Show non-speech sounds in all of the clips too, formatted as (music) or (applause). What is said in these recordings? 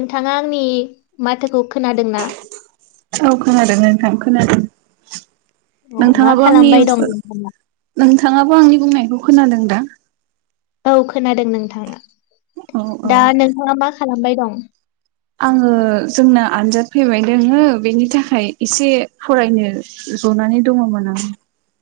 नोंथाङा आंनि माथोखौ खोनादोंना औ खोनादों नोंथां खोनादों अ मा नोंथाङाबो आंनि खालामबाय दं नोंथाङा? नोंथाङाबो आंनि बुंनायखौ खोनादों द (unintelligible) औ खोनादों नोंथाङा औ औ दा नोंहा मा खालामबाय दं आङो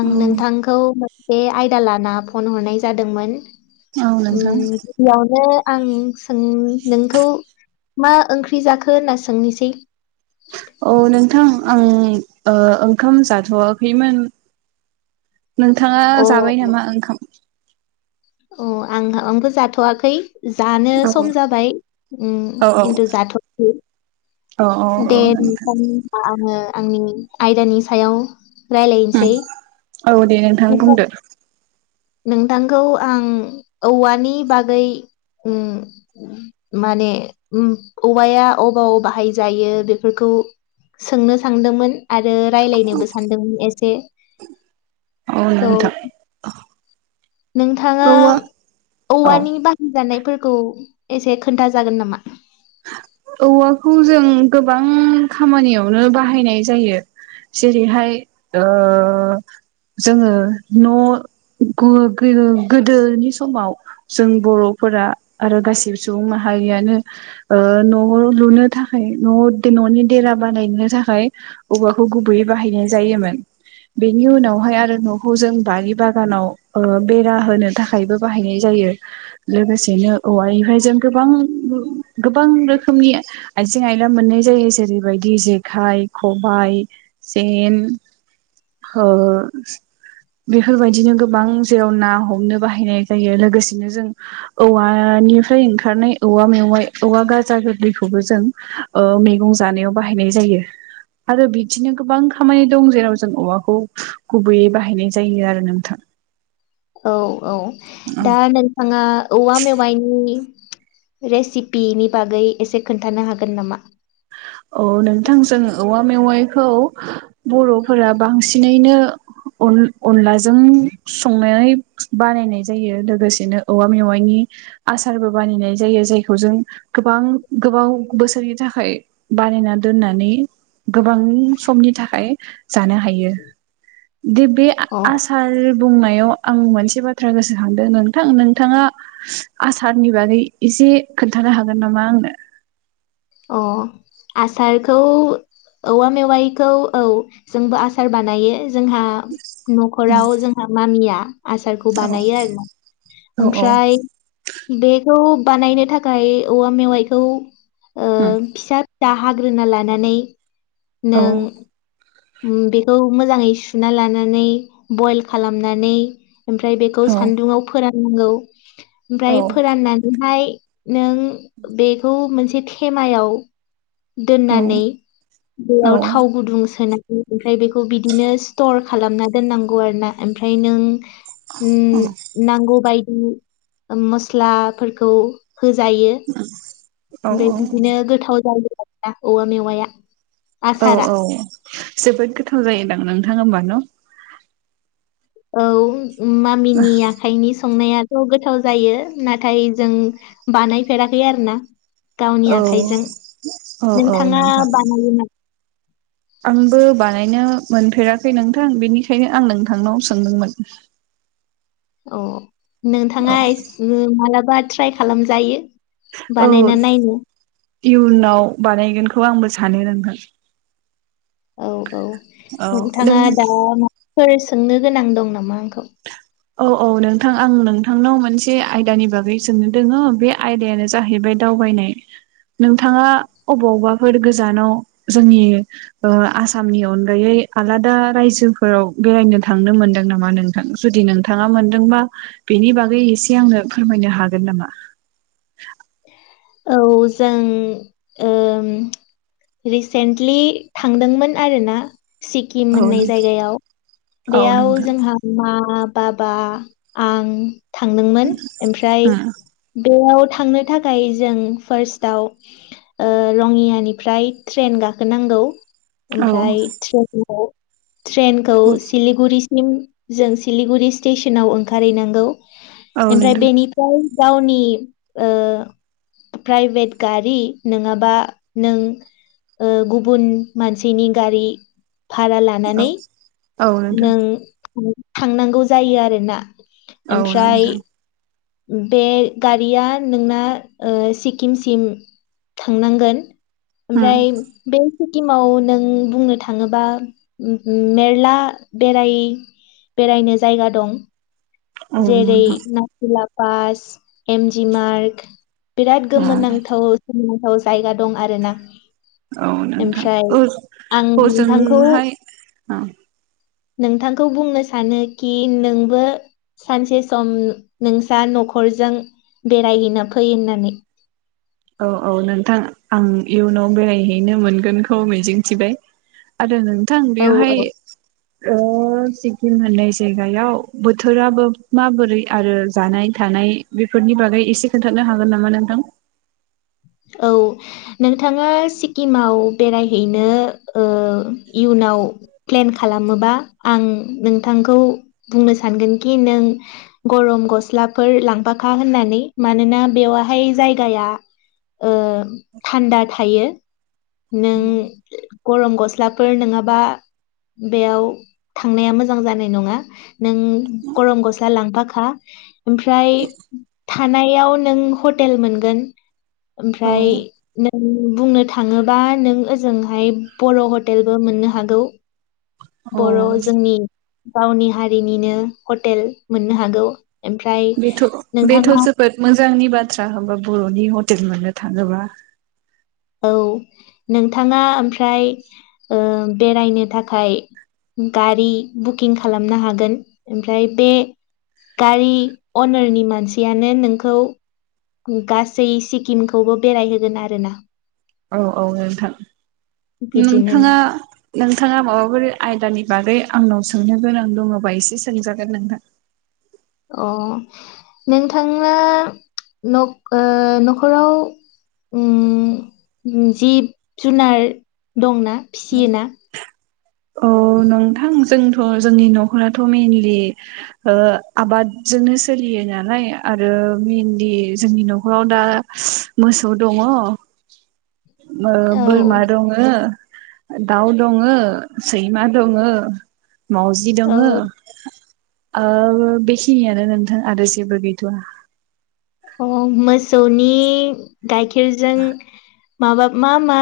आं नोंथां औ उ औ गिबियाबनो नोंथां (unintelligible) आं सों नोंखौ मा ओंख्रि जाखो होनना सोंनिसै औ नोंथां आं ओंखाम जाथ'वाखैमोन नोंथाङा अ जाबाय नामा ओंखाम अ आंहा आंबो जाथ'वाखै जानो औ सम जाबाय उम औ औ खिन्थु जाथ'खै औ औ औ दे नोंथां होमबा आङो आंनि आयदानि सायाव रायलायनोसै औ दे नोंथां बुंदो नोंथांखौ आं औवानि बागै उ माने औवाया अबाव बाहायजायो बेफोरखौ सोंनो सानदोंमोन आरो रायलायनोबो सानदोंमोन एसे औ स' नोंथां नोंथाङा औ औ औवानि बाहायजानाय एसे खोन्था जागोन नामा औवाखौ जों गोबां खामानियावनो बाहायनाय जायो जेरैहाय ओ-जोङो न' गो गो गोदोनि समाव जों बर'फोरा आरो गासिबो सुबुं माहारियानो ओ न' न' लुनो थाखाय न' न'नि देरा बानायनो थाखाय औवाखौ गुबैयै बाहायनाय जायोमोन बेनि उनावहाय आरो न'खौ जों बारि बागानाव ओ बेरा होनो थाखायबो बाहायनाय जायो लोगोसेनो औवानिफ्राय जों गोबां गोबां रोखोम खमिया (unintelligible) आजें आयला मोननाय जायो जेरै बेबायदि जेखाइ खबाइ जेन अ (unintelligible) बेफोरबायदिनो गोबां जेराव ना हमनो बाहायनाय जायो लोगोसेनो जों औवानिफ्राय ओंखारनाय औवा मेवाइ औवा गाजा गोरलैखौबो जों मैगं जानायाव बाहायनाय जायो आरो बिदिनो गोबां खामानि दं जेराव जों औवा खौ गुबैयै बाहायनाय जायो आरो नोंथां औ औ औ दा नोंथाङा औवा मेवायनि नि रेसिपिनि बागै एसे खोन्थानो हागोन नामा औ नोंथां जों औवा मेवाइखौ बर'फोरा बांसिनैनो अनलाजों संनानै बानायनाय जायो लोगोसेनो औवा मेवाइनि आसारबो बानायनाय जायो जायखौ जों गोबां गोबाव बोसोरनि थाखाय बानायना दोननानै गोबां समनि थाखाय जानो हायो। दे बे अ आसार बुंनायाव आं मोनसे बाथ्रा गोसोखांदों नोंथां, नोंथाङा आसारनि बागै एसे खोन्थानो हागोन नामा आंनो। अ आसारखौ औवा मेवाइखौ औ, जोंबो आसार बानायो। जोंहा न'खराव जोंहा मामिया आसारखौ औ बानायो आरो ना। औ ओमफ्राय बेखौ बानायनो थाखाय औवा मेवाइखौ ओ फिसा (unintelligible) हाग्रोना लानानै औ नों बेखौ मोजाङै सुना लानानै बइल खालामनानै ओमफ्राय बेखौ औ सान्दुुङाव फोरान नांगौ। ओमफ्राय फोराननानैहाय (unintelligible) नों बेखौ मोनसे थेमायाव औ दोननानै औ बेयाव थाव गुदुं सोनानै ओमफ्राय बेखौ बिदिनो स्टर खालामना दोननांगौ आरो ना ओमफ्राय नों औ उम नांगौ (unintelligible) मस्लाफोरखौ होजायो औ ओमफ्राय बिदिनो गोथाव जायो। औ मेवाइया औ औ जोबोद गोथाव जायोदां नोंथां होमबा न'। औ मामिनि आखाइनि संनायाथ' गोथाव जायो। नाथाय जों बानायफेराखै आरोना। गावनि औ आखाइजों। औ औ नोंथाङा नोंथां बानायो नामा? आंबो बानायनो मोनफेराखै नोंथां बेनिखायनो आं नोंथांनाव सोंदोंमोन। औ। औ नोंथाङा (unintelligible) बा ट्राइ खालामजायो। औ बानायना नायनो इयुनाव बानायगोनखौ आंबो सानो नोंथां। (unintelligible) औ। औ औ नों नोंथाङा दा सोंनो गोनां दं नामा आंखौ? औ औ नोंथां आं नोंथांनाव मोनसे आयदानि बागै सोंनो दङो बे आयदायानो जाहैबाय दावबायनाय नोंथाङा अबावबाफोर गोजानाव जोंनि ओ आसामनि अनगायै आलादा रायजोफोराव बेरायनो थांनो मोनदों नामा नोंथां? जुदि नोंथां थाङा मोनदोंबा बेनि बागै एसे आंनो फोरमायनो हागोन नामा? औ जों ओम रिसेन्टलि थांदोंमोन आरोना। सिक्किम औ होननाय नों जायगायाव औ बेयाव नोंथां जोंहा मा बाबा आं थांदोंमोन ओमफ्राय उम बेयाव थांनो थाखाय जों फार्स्टआव ओ रङियानिफ्राय ट्रेन गाखोनांगौ औ ओमफ्राय औ। ट्रेनखौ नोंथां सिलिगुरि सिम जों सिलिगुरि स्टेसनाव ओंखारहैनांगौ। औ ओमफ्राय बेनिफ्राय गावनि ओ प्राइभेट गारि नङाबा नों ओ गुबुन मानसिनि गारि भारा लानानै औ नोंथां। नों थांनांगौ जायो आरोना औ ओमफ्राय नोंथां। बे गारिया नोंना ओ सिक्किमसिम थांनांगोन? ओमफ्राय बे सिक्किमाव नों बुंनो थाङोबा उम उम मेरला बेराय बेरायनो जायगा दं। औ जेरै नोंथां नाथुलाब पास, एमजि मार्ग, बिराद उम गोमोन नांथाव गोमोथाव जायगा दं आरो ना। औ नोंथां औ आं नोंथांखौ औजोंहाय ओं। नोंथांखौ बुंनो सानोखि नोंबो सानसे सम नोंसा न'खरजों बेरायहैना फै होननानै। औ औ नोंथां आं इयुनाव बेरायहैनो मोनगोनखौ मिजिंथिबाय आरो नों थां औ औ बेवहाय ओ सिक्किम होननायस जायगायाव बोथोराबो माबोरै आरो जानाय थानाय बेफोरनि बागै एसे खोन्थानो हागोन नामा नोंथां? औ नोंथाङा सिक्किमाव बेरायहैनो ओ इयुनाव प्लेन खालामोबा आं नोंथांखौ बुंनो सानगोनखि नों गरम गस्लाफोर लांफाखा होननानै मानोना बेवहाय जायगाया ओ थान्दा थायो नों गरम गस्लाफोर नङाबा बेयाव थांनाया मोजां जानाय नङा नों गरम गस्ला लांफाखा ओमफ्राय थानायाव नों हटेल मोनगोन ओमफ्राय बुंनो थाङोबा नों ओजोंहाय बर' हटेलबो मोननो हागौ औ बर' जोंनि गावनि हारिनिनो हटेल मोननो हागौ ओमफ्राय बेथ बेथ' नोंथाङा जोबोद मोजां मोजांनि बाथ्रा होमबा बर'नि हटेल मोननो थाङोबा औ नोंथाङा ओमफ्राय बेरायनो थाखाय गारि बुकिं खालामनो हागोन ओमफ्राय बे गारि अनारनि मानसियानो नोंखौ गासै सिक्किमखौबो बेरायहोगोन आरोना औ - औ नोंथां बिदिनो नोंथाङा नोंथाङा माबाफोर आयदानि बागै आंनाव सोंनो गोनां दङबा एसे सोंजागोन नोंथां अ नोंथाङा न'खराव जिब जुनार दंना फिसियो ना औ नोंथां जोंथ' जोंनि न'खराथ' मेनलि आबादजोंनो सोलियो नालाय आरो मेनलि जोंनि न'खराव दा मोसौ दङ औ बोरमा दङ दाउ दङो सैमा दंङो मावजि दङो औ ओ बेखिनियानो नोंथां आरो जेबो गैथ'वा अ मोस मोसौनि गाइखेरजों माबा मा - मा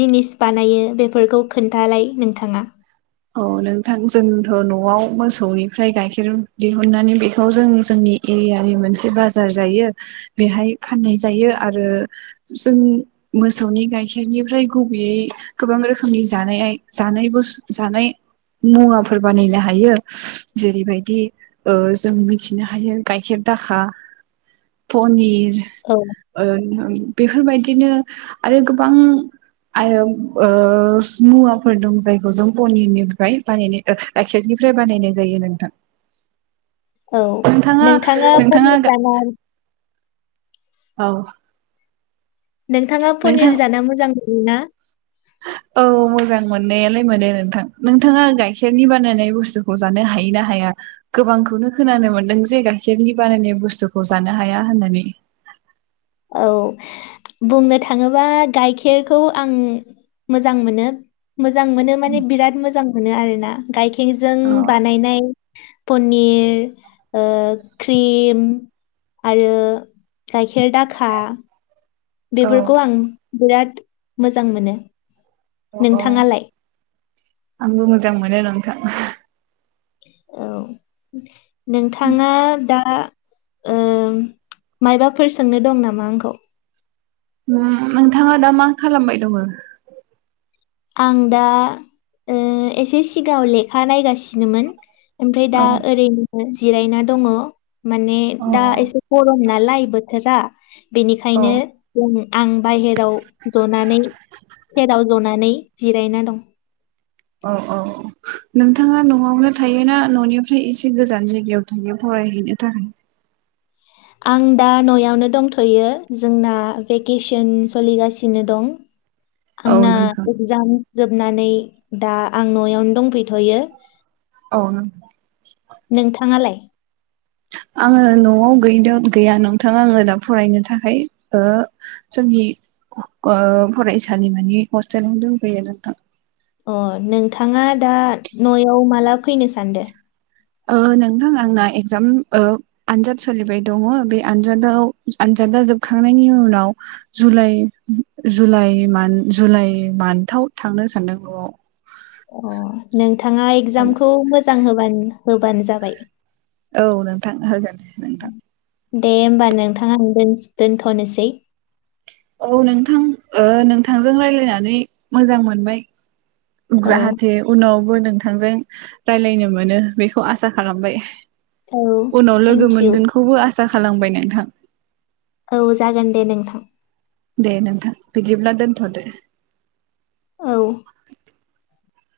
जिनिस बानायो बेफोरखौ खोन्थालाय नोंथाङा औ नोंथां जोंथ' न'आव मोसौनिफ्राय गाइखेर दिहुननानै बेखौ जों जोंनि एरियानि मोनसे बाजार जायो बेहाय फाननाय जायो आरो जों मोसौनि गाइखेरनिफ्राय गुबैयै गोबां रोखोमनि जानाय जानाय बुस जानाय मुवाफोर बानायनो हायो जेरैबायदि जों मिथिनो हायो गाइखेर दाखा पनिर औ ओं -ओं बेफोरबायदिनो आरो गोबां मुवाफोर दं जायखौ जों पनिरनिफ्राय बानायनाय गाइखेरनिफ्राय बानायनाय जायो नोंथां औ नोंथाङा (unintelligible) औ नोंथाङा नोंथां पनिर जाना मोजां ना औ मोजां मोननायालाय मोनो नोंथां नोंथाङा गाइखेरनि बानायनाय बुस्थुखौ जानो हायो ना हाया गोबांखौनो खोनानो मोनदों जे गाइखेरनि बानायनाय बुस्थुखौ जानो हाया होननानै औ बुंनो थाङोबा गाइखेरखौ आं मोजां मोनो मोजां मोनो माने बिराद मोजां मोनो आरोना गाइखेर अ गाइखेरजों बानायनाय पनिर क्रिम आरो गायखेर दा खा औ बेफोरखौ आं बिराद मोजां मोनो औ औ नोंथाङालाय आंबो मोजां मोनो नोंथां औ नोंथाङा दा ओ मायबाफोर सोंनो दं नामा आंखौ? उ नोंथाङा दा मा खालामबाय दङ आं दा ओ एसे सिगाङाव लेखा नायगासि सिनोमोन ओमफ्राय दा औ ओरैनो जिरायना दङ माने औ दा एसे गरम ना लाइ बोथोरा औ बेनिखायनो जों आं बाहेराव जनानै सेराव जनानै जिरायना दं औ औ औ नोंथाङा न'आवनो थायोना न'निफ्राय एसे गोजान जायगायाव थायो फरायहैनो थाखाय आं दा न'आवनो दंथ'यो जोंना भेकेसन सोलिगासिनो दं औ आंना नोंथां एक्जाम जोबनानै दा आं न'यावनो दंफैथ'यो औ नोंथां नोंथाङालाय? आङो न'आव गै गैया नोंथां आङो दा फरायनो थाखाय ओ जोंनि ओ फरायसालिमानि हस्टेलाव दंफैयो नोंथां अ नोंथाङा दा नयाव माला फैनो सानदो? ओ नोंथां आंना एक्जाम ओ आनजाद सोलिबाय दङ बे आनजादाव आनजादा जोबखांनायनि उनाव जुलाइ जुलाइ मान्थ जुलाइ मान्थाव थांनो सानदों नयाव अ नोंथाङा एगजामखौ मोजां होबानो होबानो जाबाय औ नोंथां होगोन नोंथां दे होमबा नोंथां आं दोन दोनथ'नोसै औ नोंथां ओ नोंथांजों रायलायनानै मोजां मोनबाय औ ग्राहाथे उनाव बो नोंथांजों राय्लायनो मोनो बेखौ आसा खालामबाय औ उनाव लोगो थेंक इउ मोनगोनखौबो आसा खालामबाय नोंथां औ जागोन दे नोंथां दे नोंथां बिदिब्ला दोनथ' दो औ